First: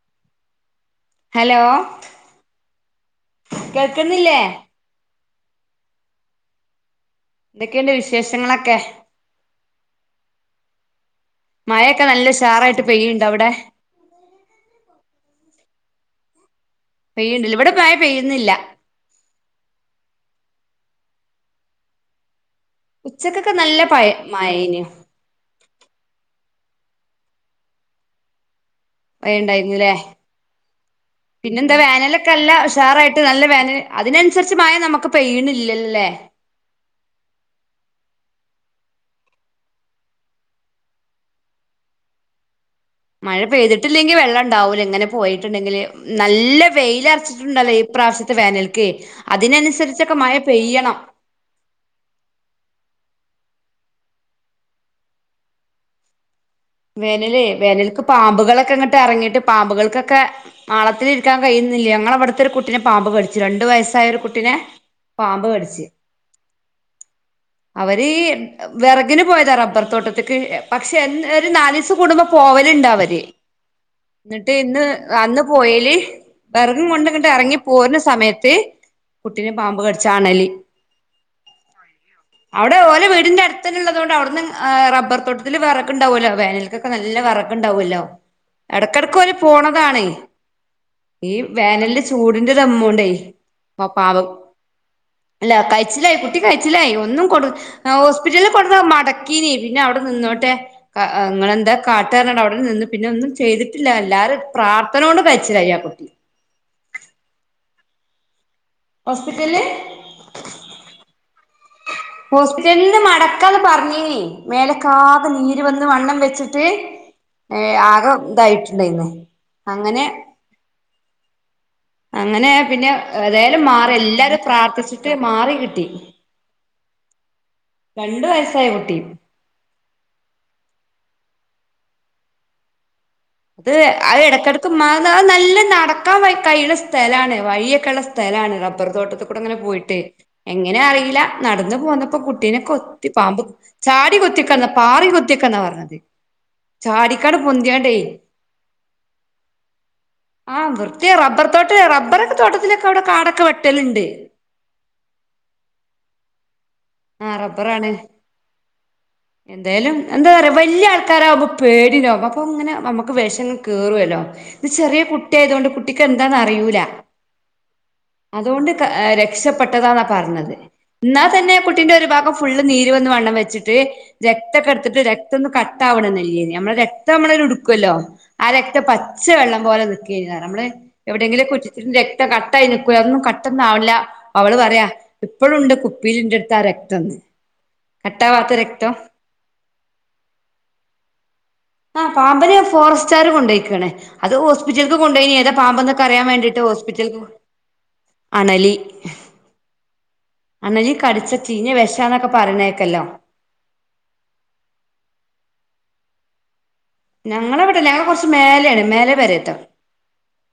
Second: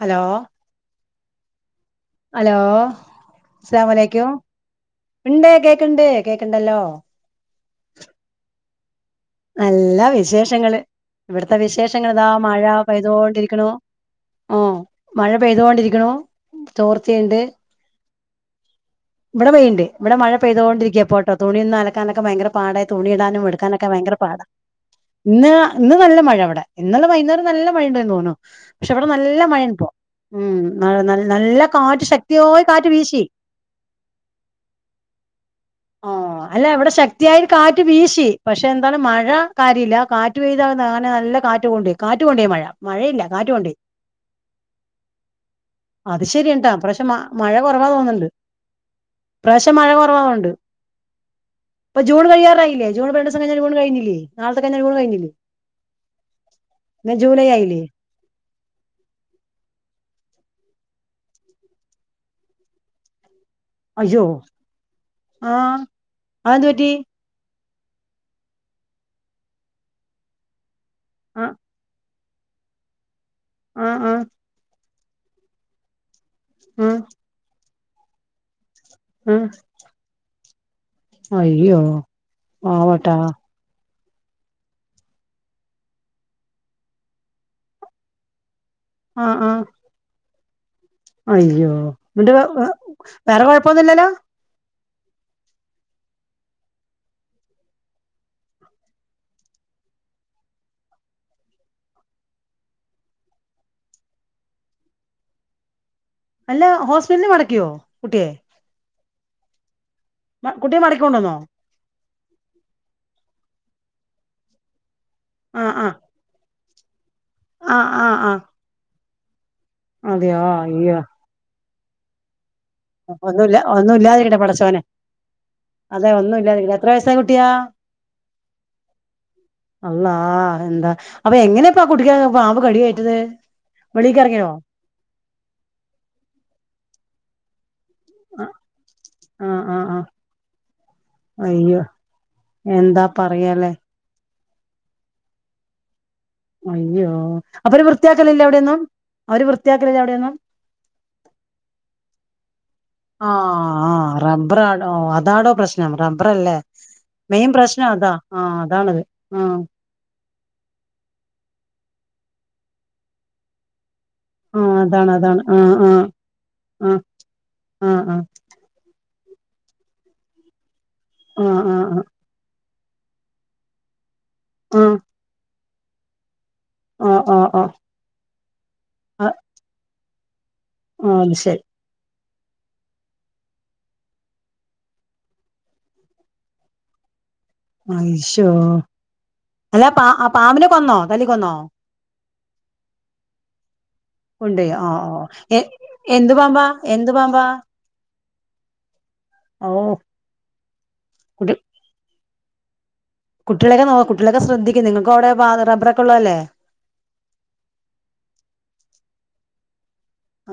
Hello hello hello അസ്സലാമു അലൈക്കും കേൾക്കുന്നില്ലേ ഉണ്ട് കേക്ക്ണ്ട് കേക്ക്ണ്ടല്ലോ എന്തൊക്കെയുണ്ട് വിശേഷങ്ങളൊക്കെ നല്ല വിശേഷങ്ങള് ഇവിട്ത്തെ മഴയൊക്കെ വിശേഷങ്ങൾ ഇതാ നല്ല മഴ ഉഷാറായിട്ട് പെയ്യുണ്ടോ അവിടെ പെയ്തോണ്ടിരിക്ക്ണു ആ മഴ പെയ്തോണ്ടിരിക്ക്ണു ചോർച്ചയുണ്ട് പെയ്യുണ്ടില്ല ഇവിടെ മഴ പെയ്യുന്നില്ല ഇവിടെ പെയ്യ്ണ്ട് ഇവിടെ മഴ പെയ്തോണ്ടിരിക്കുവാഇപ്പം കേട്ടോ തുണി ഒന്നുഅലക്കാനൊക്കെ ഭയങ്ക പാടായി തുണി ഇടാനും ഉച്ചക്കൊക്കെ നല്ല എടുക്കാനൊക്കെ പഴ ഭയങ്കര പാപാ മഴേനു ഇന്ന് ഇന്ന് നല്ല മഴ ഇവിടെ. ഇന്നലെ വൈകുന്നേരം നല്ല മഴ ഉണ്ടേനു തോന്ന്ണു പക്ഷെ ഇവിടെ നല്ല മഴാണ് ഇപ്പൊ മഴണ്ടായിരുന്നുല്ലേ ഉം ന നല്ല പിന്നെന്താ കാറ്റ് വേനലൊക്കെ നല്ല ശക്തിയായി കാറ്റ് ഉഷാറായിട്ട് വീശി നല്ല വേനൽ അതിനനുസരിച്ച് മഴ നമുക്ക് പെയ്യണില്ലല്ലേ ആ അല്ലെ ഇവിടെ ശക്തിയായി കാ റ്റ് വീശി പക്ഷെ എന്താണ് മഴ കാര്യല്ല കാറ്റ്പെയ്താ അങ്ങനെ നല്ല കാറ്റ് കൊണ്ടുപോയി കാറ്റ് കൊണ്ടോയി മഴ. മഴയില്ല മഴ കാറ്റ് കൊണ്ടോയി പെയ്തിട്ടില്ലെങ്കിൽ വെള്ളം ഉണ്ടാവൂല എങ്ങനെ പോയിട്ടുണ്ടെങ്കില് അത് നല്ല ശരിയട്ടാ ഇപ്രാവശ്യം മഴ വെയിലർച്ചിട്ടുണ്ടല്ലോ ഈ ഈ കുറവാ തോന്നുന്നുണ്ട് പ്രാവശ്യത്തെ വോനൽക്ക് അതിനനുസരിച്ചൊക്കെ മഴ പെയ് ഇപ്പം ജൂൺ കഴിയാറായി ല്ല ജൂൺ പ്പം രണ്ടിസം കഴിഞ്ഞാൽ ജൂൺ കഴിഞ്ഞില്ലേ നാളെത്തെ കഴിഞ്ഞാൽ ജൂൺ കഴിഞ്ഞില്ലേ പിന്നെ വേനലേ ജൂലൈ ആയില്ലേ വേനലക്ക് പാമ്പുകളൊക്കെ ഇങ്ങോട്ട് ഇറങ്ങിട്ട് പാമ്പുകൾക്കൊക്കെ മാളത്തിലിരിക്കാൻ കഴിയുന്നില്ല ഞങ്ങളവിട്ത്തെ ഒരു കുട്ടിനെ പാമ്പ് കടി ച്ചു രണ്ടു വയസ്സായ ഒരു അയ്യോ കുട്ടിനെ പാമ്പ് ആഹ് കട്ച്ച് അതെന്ത് പറ്റി അവര് വിറകിന് പോയതാ റബർത്തോട്ടത്തേക്ക് പക്ഷെ ഒരു ആഹ് നാലിസം കൂടുംമ്പം പോവല്ണ്ട് അവര് ആഹ് ആഹ് ന്നിട്ട് ഇന്ന് അന്ന് പോയേല് വെറകും ആഹ് കൊണ്ട് ഇങ്ങട്ട് എറങ്ങി പോര്ന സമയത്ത് ആഹ് കുട്ടിനെ പാമ്പ് കട്ച്ച് അണലി അയ്യോ അവിടെ ഓലെ പാവട്ടാ വീടിന്റെ അട്ത്തെന്നെള്ള അവിടുന്ന് റബ്ബർ തോട്ടത്തിൽ വെറക്ണ്ടാവുല്ലോ വേനലൽക്കൊക്കെ നല്ല വെറക് ണ്ടാവല്ലോ എടയ്കെടയ്ക്ക് ഓല് ആഹ് ആഹ് പോണതാണ് അയ്യോ എന്നിട്ട് ഒരു എമൗണ്ടേ വേറെ കൊഴപ്പൊന്നുല്ലല്ലോ ല്ല കഴിച്ചിലായി കുട്ടി കഴിച്ചിലായി ഒന്നും കൊടു ഹോസ്പിറ്റലിൽ കൊട്ന്ന മടക്കീനി പിന്നെ അവിടെ നിന്നോട്ടെ ഇങ്ങളെന്താ കാട്ടാ ർഞ്കാട്ട് അവിടെന്നെ നിന്ന് പിന്നെ ഒന്നും ചെയ്തിട്ടില്ല എല്ലാരേം പ്രാർത്ഥനോണ്ട് കഴിച്ചിലായി ആ കുട്ടി അല്ല ഹോസ്പിറ്റൽന്ന് മടക്കിയോ കുട്ടിയെ ഹോസ്പിറ്റൽല് കുട്ടിയെ മാടക്കി ക്കൊണ്ടോന്നോ ഹോസ്പിറ്റൽന്ന് മടക്കാന്ന് പറഞ്ഞീനി മേലൊക്കെ ആകെ നീര് ആഹ് വന്ന് ആഹ് വണ്ണം വെച്ചി ട്ട് ആഹ് ആകെ ആഹ് ആഹ് ഇതായിട്ടുണ്ടായിരുന്നു. അതെയോ അയ്യോ അങ്ങനെ പിന്നെ ഒന്നുല്ല ഏതായാലും മാറി ഒന്നും ഇല്ലാതിരിക്കട്ടെ എല്ലാരും പടച്ചോനെ പ്രാർത്ഥിച്ചിട്ട് മാറി കിട്ടി അതെ ഒന്നും ഇല്ലാതിരിക്കട്ടെ എത്ര വയസ്സായ കുട്ടിയാ രണ്ടു വയസ്സായ കുട്ടി അള്ളാ എന്താ അപ്പൊ എങ്ങനെയാ ഇപ്പം ആ കുട്ടിക്ക് പാമ്പ് കടിയേ അത് അ ഇടയ്ക്കിടക്ക് മാ അത് നല്ല നടക്കാൻ കഴിയ്ണസ്ഥലാണ് വഴിയൊ ക്കെള്ള ആഹ് സ്ഥലാണ് റബ്ബർ തോട്ടത്തി കൂടെ അങ്ങനെ ആഹ് പോയിട്ട് ആഹ് എങ്ങനെ അറിയില്ല നടന്ന് അയ്യോ പോന്നപ്പോ കുട്ടീനെ കൊ എന്താ ത്തി പാമ്പ് പറയാലേ ചാടി കൊത്തിക്കല്ല പാറി കൊത്തിക്കന്നാ പറഞ്ഞത്. അയ്യോ ചടിക്കാണ്ട് അവര് പൊന്തിയാണ്ടെ വൃത്തിയാക്കലില്ലേ അവിടെയൊന്നും അവര് വൃത്തിയാക്കലില്ലേ അവിടെയൊന്നും ആ വൃത്തിയാറബ്ബർ തോട്ട് റബർ ആ റബ്ബറാടോ അതാടോ പ്രശ്നം റബ്ബറല്ലേ? ആ മെയിൻ പ്രശ്നം റബ്ബറാണ്. അതാ ആഹ് അതാണത് ആഹ് എന്തായാലും എന്താ പറയാ വലിയ ആൾക്കാരാവുമ്പോ പേടി വോ അപ്പൊ ഇങ്ങനെ നമുക്ക് വിഷം കേയറുവല്ലോ? ഇത് ആഹ് ചെറിയ അതാണ് അതാണ് കുട്ടിയായതുകൊണ്ട് ആഹ് കുട്ടിക്ക് ആഹ് എന്താണന്ന് അറിയൂല. ആഹ് ആഹ് അതുകൊണ്ട് ര രക്ഷപ്പെട്ടതാന്നാ പറഞ്ഞത് എന്നാൽ ആഹ് തന്നെ ആഹ് ആഹ് ആഹ് കുട്ടിന്റെ ഒരു ഭാഗം ഫുള്ള് നീര് വന്ന് വണ്ണം വെച്ചിട്ട് രക്തൊക്കെ ആഹ് എടുത്തിട്ട് രക്തം ഒന്ന് കട്ട് ആവണം നല്ലേന് മ്മള രക്തം ആഹ് നമ്മള ആഹ് ഒരു ആഹ് ഉടുക്കുവല്ലോ ആ രക്ത ആ പച്ചവെള്ളം പോലെ നൽക്കുകഴ നമ്മള് ആ അത് എവിടെയെങ്കിലും ശരി [unintelligible] കട്ടായി നക്കൂ ഒന്നും കട്ടൊന്നാവില്ല അവള് പറയാ ഇപ്പഴുണ്ട് കുപ്പിയിലിണ്ട് കറക്ടർന്ന് അയിശ്ശോ, അല്ല പാ ആ പാമ്പിനെ കൊന്നോ തല്ലി കൊന്നോ? ആ പാമ്പിനെ ഫോറസ്റ്റ്കാര് കൊണ്ടേയ്ക്കാണ്. അത് കൊണ്ടോയി ഓ ഹോസ്പിറ്റൽക്ക് ഓ കൊണ്ടോയിനി, ഏതാ എ പാമ്പ്ന്നൊക്കെ അറിയാൻ എന്ത് വേണ്ടീട്ട് പാമ്പാ ഹോസ്പിറ്റൽ എന്ത് പാമ്പാ അണലി ഓ അണലി കടിച്ച കുട്ടി ചീഞ്ഞ വിശന്നൊക്കെ പറഞ്ഞേക്കല്ലോ കുട്ടികളൊക്കെ നോ കുട്ടികളൊക്കെ ശ്രദ്ധിക്കും നിങ്ങൾക്കടെ റബറ ഒള്ളതല്ലേ ഞങ്ങളെവിടെല്ല ഞങ്ങൾ കുറച്ച് മേലെയാണ് മേലെ പെരേത്തെ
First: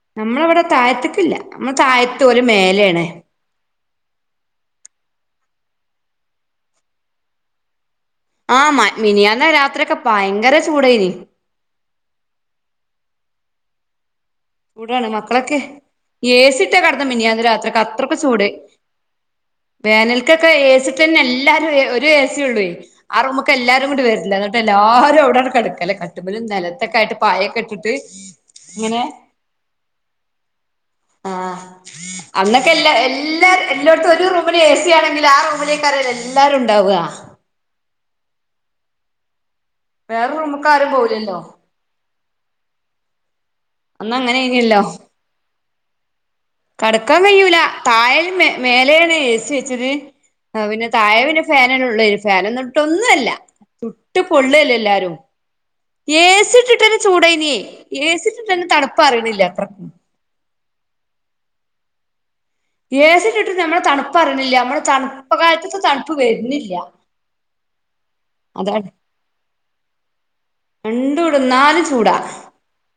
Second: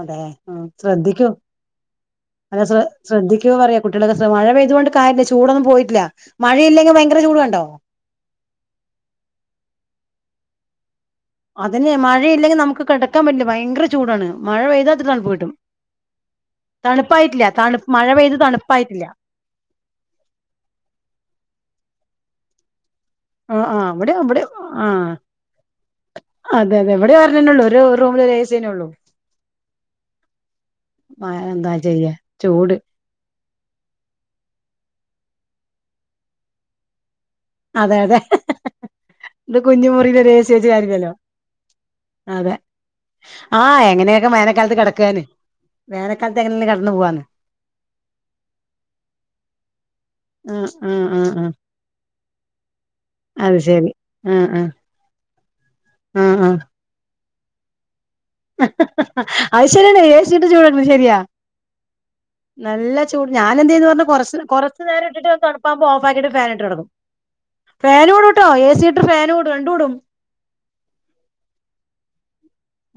അതെ ആ ശ്രദ്ധിക്കൂ നമ്മള് താഴത്ത് ഓല് അ ശ്ര മേലെയാണ് ശ്രദ്ധിക്കൂ ന്ന് പറയാ കുട്ടികളൊക്കെ മഴ പെയ്ത കൊണ്ട് കാര്യല്ല ചൂടൊന്നും പോയിട്ടില്ല മഴയില്ലെങ്കിൽ ഭയങ്കര ചൂട് കണ്ടോ ആഹ മ മിനിയന്ന് രാത്രിയോക്കെ ഭയങ്കര ചൂടെനി അതിന് മഴയില്ലെങ്കിൽ നമുക്ക് കിടക്കാൻ പറ്റില്ല ഭയങ്കര ചൂടാണ് മഴ പെയ്താ ചൂടാണ് തണുപ്പ് കിട്ടും മക്കളൊക്കെ ഏസിട്ടാ കിടന്ന മിനിയാന്ന് തണുപ്പായിട്ടില്ല തണു രാത്രിയോക്കെ മഴ അത്രൊക് പെയ്ത് ചൂട് തണുപ്പായിട്ടില്ല വേനൽക്കൊക്കെ എസിട്ടന്നെ എല്ലാരും ഒരു എസിയൊന്നെള്ളൂ ആ റൂമൊക്കെ ആ എല്ലാരും കൂടി ഇവിടെ വരില്ല ഇവിടെ എന്നിട്ട് ആ എല്ലാരുംഅവിടങ്ങട്ട് കിടക്കൽ കട്ടുമ്മലും നിലത്തൊക്കൊയിട്ട് പായൊക്കെ ഇട്ടിട്ട് ഇവിടെയൊരു എസി [inaudible] ഉള്ളു ആഹ ചെയ്യാ അന്നൊക്കെ ചൂട് എല്ലാ എല്ലാ എല്ലായിടത്തും ഒരു റൂമില് എസിയണെങ്കിൽ ആ റൂമിലേക്ക് ആണല്ലോ എല്ലാരും ഉണ്ടാവുക അതെ അതെ ഇ കുഞ്ഞി മുറിൽ ഒരു വേറെ എസി റൂമ്ക്ക് ആരും കാര്യരിക്കല്ലോ പോവുലല്ലോ അതെ ആഹ് അന്ന് എങ്ങനെയൊക്കെ വേനൽക്കാലത്ത് അങ്ങനെയ്നല്ലോ കിടക്കാന് വേനക്കാലത്ത് കടക്കാൻ കഴൂല തായൽ മേലെയാണ് ഏസി വെച്ചത് ആ പിന്നെ താഴെ പിന്നെ ഫാനലെഉള് ഫാൻഒന്നും ഇട്ട ഒന്നുമല്ല അത് ശരി ചുട്ട് ആ ആ പൊള്ളല്ല എല്ലാരും ആ ആ ഏസിട്ടിട്ടന്നെ ചൂടായിന്ന് ഏസിട്ടിട്ടന്നെ തണുപ്പറിയണില്ല അത്ര അത് ശരിയാണ് എ സി ഇട്ട് ചൂടാക്കണത് ശരിയാ നല്ല ചൂട് ഇട്ടിട്ട് ഞാനെന്ത നമ്മളെ ചെയന്ന് തണുപ്പ് പറഞ്ഞഞ് അറിയണില്ല നമ്മളെ കൊറച്ചു നേരം ഇട്ടിട്ട് തണുപ്പ് കാലത്ത്ത്തെ തണപ്പാക്പോ തണുപ്പ് ഓഫാക്കിയിട്ട് ഫാൻ ഇട്ട് വരുന്നില്ല കിടക്കും ഫാനും ഇടൂട്ടോ അതാണ് എസിട്ട് ഫാനും ഇടും രണ്ടും ഇടും രണ്ടൂടും ന്നാലും ചൂടാ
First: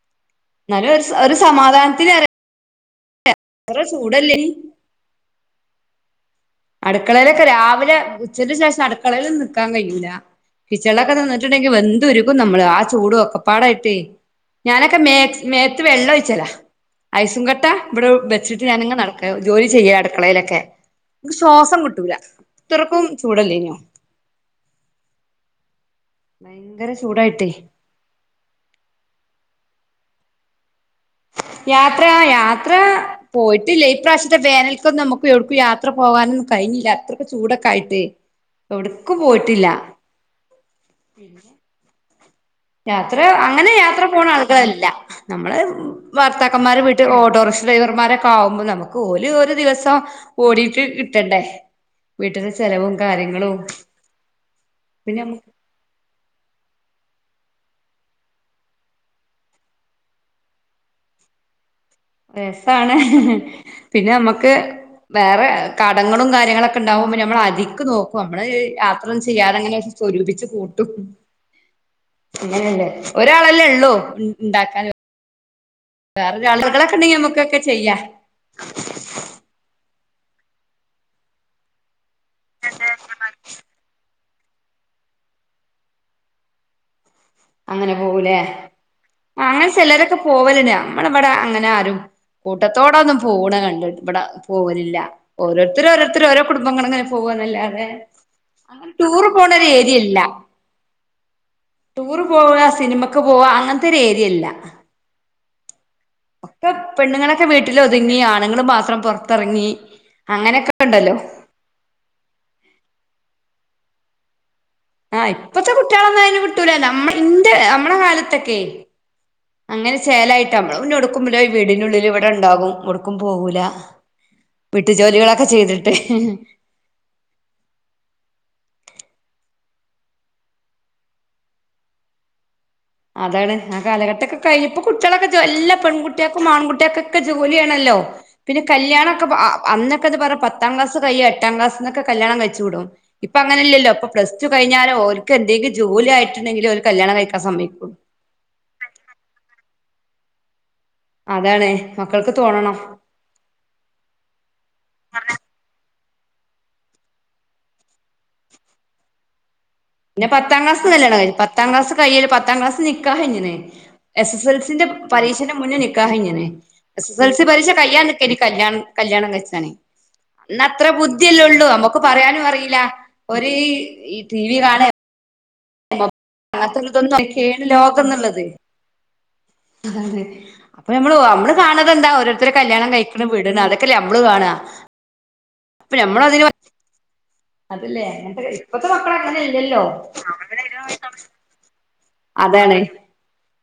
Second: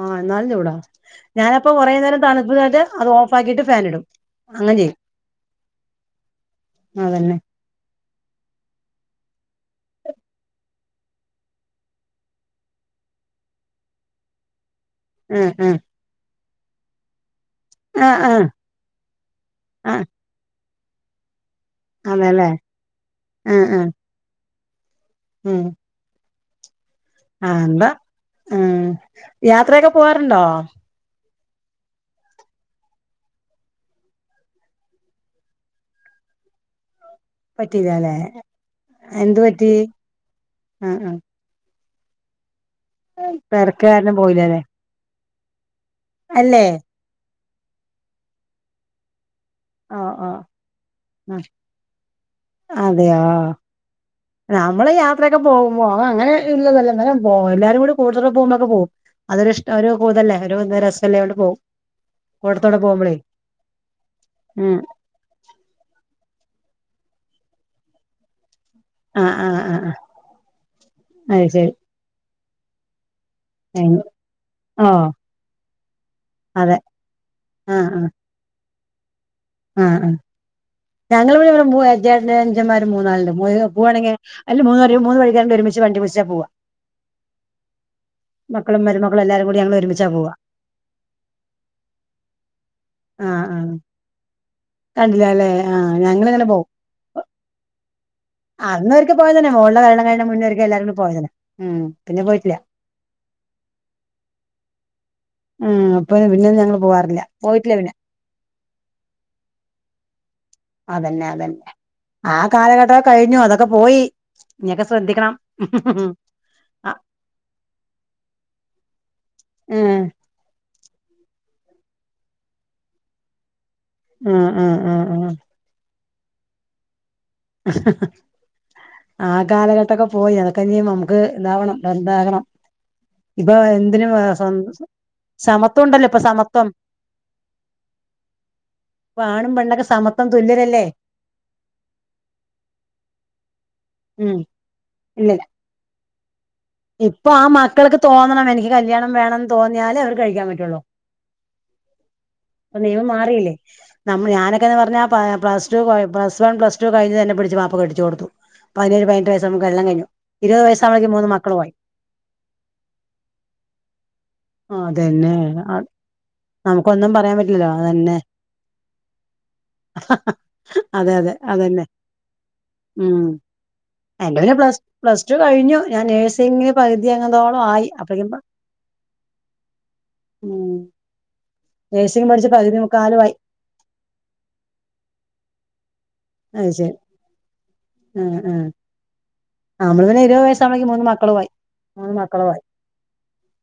ആഹ നല്ലൂടാ എന്നാലും ഒരു ഒരു ഞാനപ്പ കൊറേ സമാധാനത്തിന് നേരം അറിയ തണുപ്പതായിട്ട് അത് ഓഫ ഫാക്കിട്ട് ഫാൻ എത്ര ഇടും ചൂടല്ലേ അങ്ങനെ ചെയ്യും അതന്നെ അടുക്കളയിലൊക്കെ രാവിലെ ഉച്ചന്റെ ശേഷം അടുക്കളൽ നിക്കാൻ കഴിയില്ല കിച്ചണ്ളൊക്കെ നിന്നിട്ടുണ്ടെങ്കി വെന്തുരുകും നമ്മള് ആ ചൂട് ഒക്കപ്പാടായിട്ടേ ഞാനൊക്കെ മേ ആഹ് ആഹ് മേത്ത് വെള്ളം ഒഴിച്ചലാ ഐസുങ്കട്ട ട്ടാ ഇവിടെ ആഹ് ആഹ് ബെചീറ്റ് ഞാനിങ്ങനെ നടക്ക ജോലി ചെയ്യ ആഹ് അടുക്കളയിലൊക്കെ എനിക്ക് ശ്വാസം കിട്ടൂല അതെല്ലേ ഇത്രക്കും ചൂടല്ലേനോ മ്മ് ന ആഹ എന്താ ഉ യാത്രയൊക്കെ പോവാറുണ്ടോ യാത്ര യാത്ര പോയിട്ടില്ല ഈപ്രാവശ്യത്തെ വേനൽക്കൊന്നും നമുക്ക് എവിടക്കും യാത്ര പോക ന്നും കഴിഞ്ഞില്ലാ [inaudible] ചൂടൊക്കെ ആയിട്ടേ പറ്റിയില്ലല്ലേ എവിടക്കും എന്ത് പോയിട്ടില്ല പറ്റി ആഹ് യാത്ര ആഹ് അങ്ങനെ തെരക്ക് യാത്ര കാരണം പോണ പോയില്ലല്ലേ ആളുകളല്ല നമ്മള് അല്ലേ വർത്താക്കന്മാര് വീട്ടിൽ ഓട്ടോ ഡ്രൈവർമാരൊക്ക ആകുമ്പോൾ നമുക്ക്ഓ ദിവസം ഓഹ് ഓഹ് ഓടിട്ട് കിട്ടണ്ടേ ആഹ് വീട്ടില് ചെലവും അതെയോ കാര്യങ്ങളും നമ്മള് പിന്നെ യാത്രയൊക്കെ നമുക്ക് പോകുമ്പോ അങ്ങനെ ഇല്ലതല്ല നേം പോ എല്ലാരും കൂടി കൂടുതൽ പോക്പോക്കെ പോകും അതൊ ഇഷ്ടം ഒരു കൂതല്ല ഒരു രസംമല്ലോവിടെ പോകവും രസാണ് പിന്നെ നമ്മുക്ക് ഉം വേറെ കടങ്ങളും കാര്ങ്ങളൊക്കെ ഉണ്ടാവുമ്പോ നമ്മൾ അത്ക്ക് നോക്കും നമ്മള് യാത്രന്നും ആഹ് ആഹ് ആഹ് ചെയ്യാതങ്ങനെ ആഹ് സ്വരൂപിച്ച് കൂട്ടും അത് ശരി അങ്ങനെല്ലേ ഒരാളല്ലേ ള്ളൂ ഇണ്ണ്ടാക്കാൻ ഓഹ് വേറെ അതെ രളുകളൊക്കെ ണ്ടെങ്കി നമ്മുക്കൊക്കെ ആഹ് ചെയ്യാ അ അ ഞങ്ങൾവിടേ [unintelligible] ഇജ്ജ് വണ്ടി വിളിച്ചാ പോവ്വാ അങ്ങനെ പോകൂലേ മരുമക്കളും ആ എല്ലാരും കൂടി അങ്ങനെ ഞങ്ങൾ ഒരുമിച്ചാ ചിലരൊക്കെ പോവാ പോവല്ണ്ട് നമ്മളവിടെ അങ്ങനെ ആരും കൂട്ടത്തോടൊന്നും ആ ആ പോണ് കണ്ട് ഇവടെ അ പോകലില്ല കണ്ടില്ല അല്ലേ ആ ഓരോരുത്തര് ഓരോരുത്തര് ഓരോ ഞങ്ങളിങ്ങനെ കുടുംബങ്ങള് ഇങ്ങനെ പോവന്നല്ലാതെ ആ അന്ന അവർക്ക് പോയതനെ മുകള എല്ലാർക്കും പോയതന്നെ പിന്നെ തൂറ് പോയിട്ടില്ല പോവ സിനിമക്ക് പോവാ അങ്ങൻത്തെരു ഏരിയല്ല ഉം അപ്പൊ പിന്നെ ഒക്കെ ഞങ്ങൾ പോവാറില്ല പെണ്ണുങ്ങളെക്കെ വീട്ടിൽ പോയിട്ടില്ല പിന്നെ ലൊതുങ്ങി ആണുങ്ങള്ൾ മാത്രം പൊർത്തറങ്ങി അതഞ്ഞെ അതഞ്ഞെ ആ കാലഘട്ടം കഴിഞ്ഞു അതൊക്കെ പോയി ഇനിയൊക്കെ ആഹ് ശ്രദ്ധിക്കണം ഇപ്പത്തെ കുട്ടികളൊന്നും അയിന് കിട്ടൂലല്ലോ ആ നമ്മ ഇന്റെ നമ്മള കാലത്തൊക്കെ ഉം അങ്ങനെ ചേലായിട്ട് ക്കുമ്പിടെ വീടിനുള്ളിൽ ഇവിടെ ണ്ടാ ഉം ഉം ഉം ഉം [unintelligible] [inaudible] ആ കാലഘട്ടൊക്കെ പോയി അതൊക്കെ ഇനി മാമക്ക് ഇതാവണം ന്താകണം അതാണ് ആ കാലഘട്ടൊകൊക്കെ കഴിഞ്ഞു പ്പ കുട്ടികളക്കെ എല്ലാ സമത്വം ഉണ്ടല്ലോ ഇപ്പൊ പെൺകുട്ടിയൾക്കും സമത്വം ആൺകുട്ടിയൊക്കൊക്കെ ജോലിയാ ല്ലോ പിന്നെ ഇപ്പൊ കല്യാണൊക്കെ ആണും പെണ്ണൊക്കെ അന്നൊക്കെ സമത്വം പറഞ്ഞ പത്താം തുല്യരല്ലേ ക്ലാസ് കഴിയാ എട്ടാം ക്ലാസ്ന്നൊക്കെ കല്യാണം കഴി ഇപ്പൊ അങ്ങനല്ലല്ലോ അ പ്ലസ് ഉം ടു കഴഞ്ഞാല് ഒര്ക്ക് ഇല്ലില്ല എന്തെലും ജോലി ആയി ണ്ടെങ്കിലൊ ഓല് കല്യാണം ഇപ്പൊ കഴിക്കൻ ആ സമയി മക്കൾക്ക് തോന്നണം എനിക്ക് കല്യാണംവേണംന്ന് തോന്നിയാല് അവർ കഴിക്കാൻ പറ്റുള്ളൂ അതാണ്േ മാറലില്ലേ നമ്മ ഞാനൊക്കെന്ന് പറഞ്ഞാ പ്ലസ് ടു പ്ല വൺ പ്ലസ് ടു കഴഞ് ഞെന്നെ പിടിച്ച് വാപ്പ കെട്ടിച് കൊടുത്തു പയി നേഴ് പയിനെട്ട് വയസ്സ് പിന്നെ പത്താം ക്ലാസ്സിന്ന് കല്ല്യണം പത്താം ക്ലാസ് കയ്യല് പത്താം ക്ലാസ് നിക്കാഹ്‌ കയിഞ്ണ് എസ് സൽ സി എൽസിന്റെ പരീക്ഷന്റെ മുഞെ നിക്കാഹ്‌ കയിഞ്ണ് കൊന്നും പറയാ ത് പരീശ കയ്യാൻ നീക്കേനി കല്യാണം കല്യാണം കയിചാന് ന്നാ ത്ര അതെ അതെ ബുദ്ധില്ലേള്ളൂ അതന്നെ നമ്മുക്ക് പറയാനും അറീല്ല ഒര് ന്റെ പ്ലസ് പ്ലസ് റ്റു കയിഞ്ഞു ഞാന് അങ്ങനത്തെ ഇതൊന്നും അതെ അപ്പൊനമ്മള് മ്മള് നമ്മളെന്താ നേഴ്സിംഗ് പഠിച്ച് ഓരൊർത്തര് പകുതി കല്യാണം മുക്കാലും കയിക്ക്ണ് ആയി വിടണ് അതൊക്കെല്ലേ നമ്മള് കാണാ അപ്പൊ നമ്മള് അതില് അത് ശരി അങ്ങനെ ഇല്ലല്ലോ നമ്മള് പിന്നെ ഇരുവത് വയസ്സാബ്ലേക്കും മൂന്ന് മക്കളു ആയി മൂന്ന് മക്കുളുയി അതാണ്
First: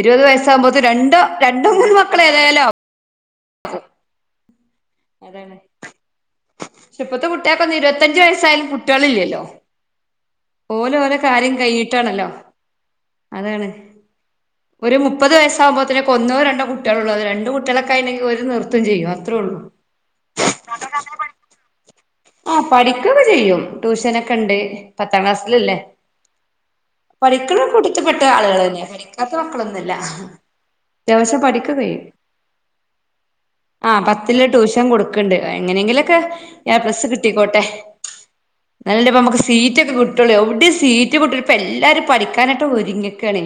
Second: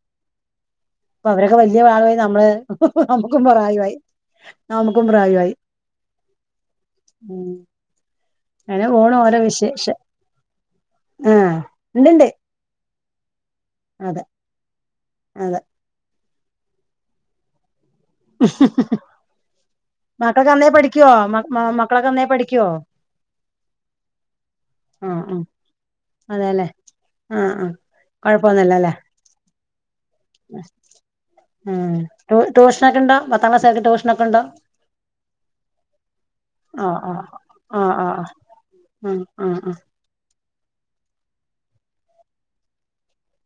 ഇരുപത് വയസ്സാകുമ്പോത്ത് രണ്ടോ അപ്പ വരൊക്കെ രണ്ടോ മൂന്ന് വലിയ മക്കൾ നമ്മള് ഏതായാലോ മുക്കും പ്രായവായി നമുക്കും പ്രായവായി ഉം കുട്ട്യേക്കൊന്നും ഇരുവത്തഞ്ച് വയസ് സായാലും അങ്ങനെ പോണു ഓരോ കുട്ടിളിലല്ലല്ലോ വിശേഷം ഓല് ഓലെ കാര്യം ആഹ് കൈയിട്ടാണല്ലോ ഇണ്ട്ണ്ട് അതാണ് അതെ ഒരു മുപ്പത് അതെ വയസ്സാകുമ്പോത്തിന് കൊന്നുരണ്ണം കുട്ടികൾ ഉള്ളത് രണ്ട്കുട്ടികൾ [unintelligible] മക്കൾക്ക് ന്നന്നേ പഠിക്കുഓ മക്കളൊക്കെ ഹാ പഠിക്കുവോ പഠിക്കൊക്കെ ചെയ്യും ട്യൂഷനൊക്കെ ണ്ട് പത്താം ആഹ് ആഹ് ക്ലാസ്സിലല്ലേ അതെല്ലേ ആഹ് പഠിക്കണ ആഹ് കൂട്ടത്തിൽ പെട്ട ആളുകൾ തന്നെ കൊഴപ്പൊന്നുല്ലല്ലേ പഠിക്കാത്ത മക്കളൊന്നുല്ലാ [inaudible] ദിവസം പഠികൊക്കെ ഉം കെയ്യും ട്യൂ ട്യൂഷനൊക്കെ ഉണ്ടോ പത്താം ക്ലാസ്സുകാർക്ക് ആ ട്യൂഷനൊക്കെ പത്തിൽ ഉണ്ടോ ട്യൂഷൻ കൊടുക്ക്ണ്ട് എങ്ങനെങ്കിലോ ക്കെ എ ആഹ് പ്ലസ് ആഹ് കിട്ടിക്കോട്ടെ ആഹ് ആഹ് ന്നല്ലപ്പോ ആഹ് മ്മക്ക് ആഹ് സീറ്റൊക്കെ കിട്ടുള്ളൂ ദ് സീറ്റ് [inaudible] പ്പ ല്ലാരും പഠിക്കാനാട്ട് ഒരുങ്ങിക്കാണേ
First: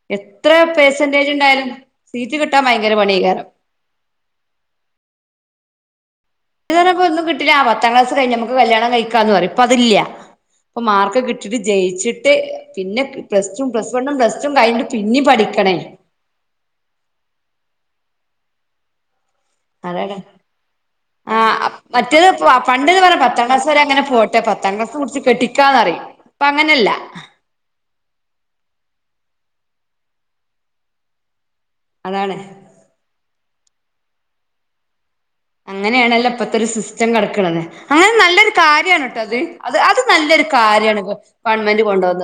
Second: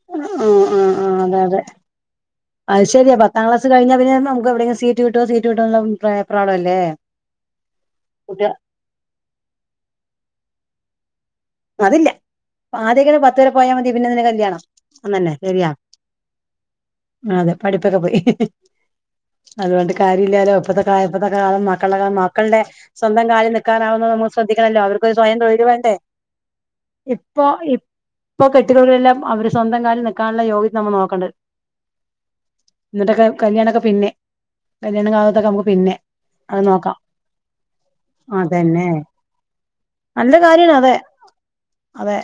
ആഹ് ആഹ് എത്ര ആഹ് ആഹ് പേസെന്റേജ് അതെ അതെ ഉണ്ടായാലും സീറ്റ് കിട്ടാൻ അത് ഭയങ്കര ശരിയാ പത്താം പണീകാരം. ക്ലാസ് കഴിഞ്ഞാ പിന്നെ നമുക്ക് എവിടെയെങ്കിലും സീറ്റ് കിട്ട്വോ സീറ്റ് കിട്ട്വോന്നൊള്ളഭിപ്രായം. ഇത്പ്പോ ഒന്നും കിട്ടീല്ല, ആ പത്താം ക്ലാസ് കഴിഞ്ഞ് കുട്ടിക നമുക്ക് കല്യാണം കഴിക്കാന്ന് പറയും, ഇപ്പൊ അതില്ല്യ. അപ്പ മാർക്ക് കിട് ട്ടിട്ട് അതില്ല ജയിച്ചിട്ട്, പിന്നെ ആദ്യക്കെ പത്ത് വരെ പ്ലസ് ടു പോയാൽ പ്ലസ് മതി പിന്നെ വണ്ണും നിന്റെ പ്ലസ് ടും കല്യാണം കഴിഞ്ഞട്ട് പിന്നിം അന്നന്നെ ശരിയാ പഠിക്കണേ. അതെ പഠിപ്പക്ക പോയി. അതുകൊണ്ട് അതാണ് കാര്യല്ലാലോ, ഇപ്പഴത്തെ കാ ഇപ്പഴത്തെ ആ കാലം മക്കളുടെ കാര്യം മറ്റേത് മക്കൾടെ പണ്ട്ന്ന് പറഞ്ഞ സ്വന്തം പത്താം കാലിൽ ക്ലാസ് വരെ അങ്ങനെ നിൽക്കാറാവുന്നമ്മക് പോട്ടെ പത്താം ശ്രദ്ധിക്കണല്ലോ ക്ലാസ് അവർക്ക് ഒരു മുടിച്ച് സ്വയം തൊഴിലു വേണ്ടേ? കെട്ടിക്കാന്നറിയും ഇപ്പൊ അങ്ങനെയല്ല ഇപ്പ ഇപ്പൊ കെട്ടുകളിലെല്ലാം അവരു സ്വന്തം കാലിൽ നിക്കാനുള്ള യോഗ്യത നമ്മൾ നോക്കണ്ടത്. അതാണ് എന്നിട്ടൊക്കെ കല്യാണക്കെ പിന്നെ കല്യാണക്കാ അങ്ങനെയാണല്ലോ ഇപ്പത്തെ ഒരു സിസ്റ്റം കിടക്കണത് അങ്ങനെ നല്ലൊരു അതന്നെ കാര്യമാണ് കേട്ടോ അത് അത് അത് നല്ലൊ നല്ല ഒരു കാര്യാണ് അതെ കാര്യാണത്. അതെ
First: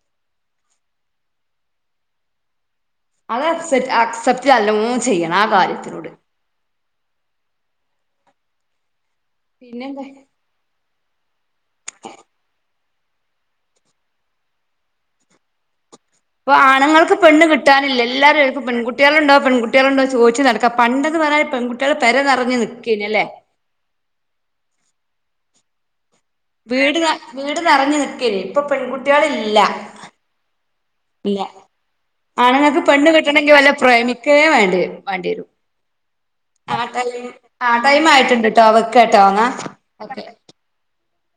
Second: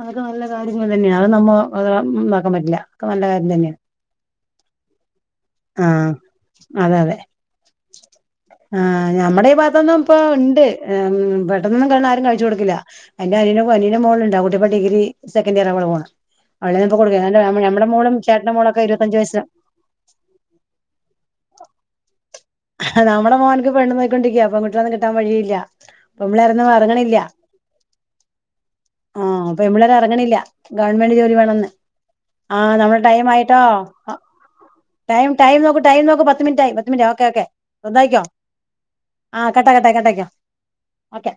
അതൊക്കെ നല്ല കാര്യങ്ങള് തന്നെയ, അത് നമ്മ ഉണ്ടാക്കാൻ പറ്റില്ല. ഒക്കെ നല്ല കാര്യം അതസെറ്റ് അക്സെപ്റ്റ് എല്ലോം ചെയ്യാം. ആ അതെ അതെ. ആ ഞമ്മുടെ ഈ ഭാഗത്തൊന്നും പിന്നെന്താ ഇപ്പൊ, ഉണ്ട് പെട്ടെന്നൊന്നും കല്യാണം ആരും കഴിച്ചു കൊടുക്കില്ല എന്റനിയന് അനിയന്റെ മോളുണ്ട് ആ കുട്ടി ഇപ്പ ഡിഗി സെക്കന്റ് ഇയർ ആവ. പോണ്. ഇപ്പ അവളാണ് ഇപ്പൊ ആണുങ്ങൾക്ക് കൊടുക്ക പെണ്ണു നമ്മുടെ കിട്ടാനില്ല മോളും എല്ലാരും ചേട്ടന്റെ ഇപ്പൊ മോളൊക്കെ ഇരുപത്തഞ്ച് പെൺകുട്ടികളുണ്ടോ വയസ്സ് പെൺകുട്ടികളുണ്ടോ ചോദിച്ചു നടക്കാ പണ്ട പറയാ പെൺകട്ടികള് പെര നെറഞ്ഞു നിക്ക് നമ്മുടെ മോനക്ക് പെണ്ണു നോയിക്കൊണ്ടിരിക്കയാ പെൺകുട്ടികളെയൊന്നും കിട്ടാൻ വഴിയില്ല. പെമ്പിള്ളേരൊന്നും വീട് ന ഇറങ്ങണില്ല വീട് നിറഞ്ഞു നിക്കേനി ഇപ്പൊ ആ പെൺകുട്ടികളില്ല പെമ്പിള്ളേരെറങ്ങണില്ല ഗവൺമെന്റ് ന്റ് ജോലി ഇല്ല വേണന്ന് ആ ആണുങ്ങൾക്ക് നമ്മള പെണ്ണ് ടൈം കിട്ടണമെങ്കിൽ ആയിട്ടോ, വല്ല പ്രേമിക്കേ വേണ്ടി ടൈം വേണ്ടി വരും ടൈം നോക്ക്, ടൈം നോക്ക്, പത്ത് മിനിറ്റ് ആയി, ആ പത്ത് minute, okay time okay ആ ടൈം എന്തായിക്കോ ആയിട്ടുണ്ട് ട്ടോ വെക്കാട്ടോ ആ കട്ടാ എന്നാ കട്ടായി കട്ടാക്കിക്കോ. ഓക്കെ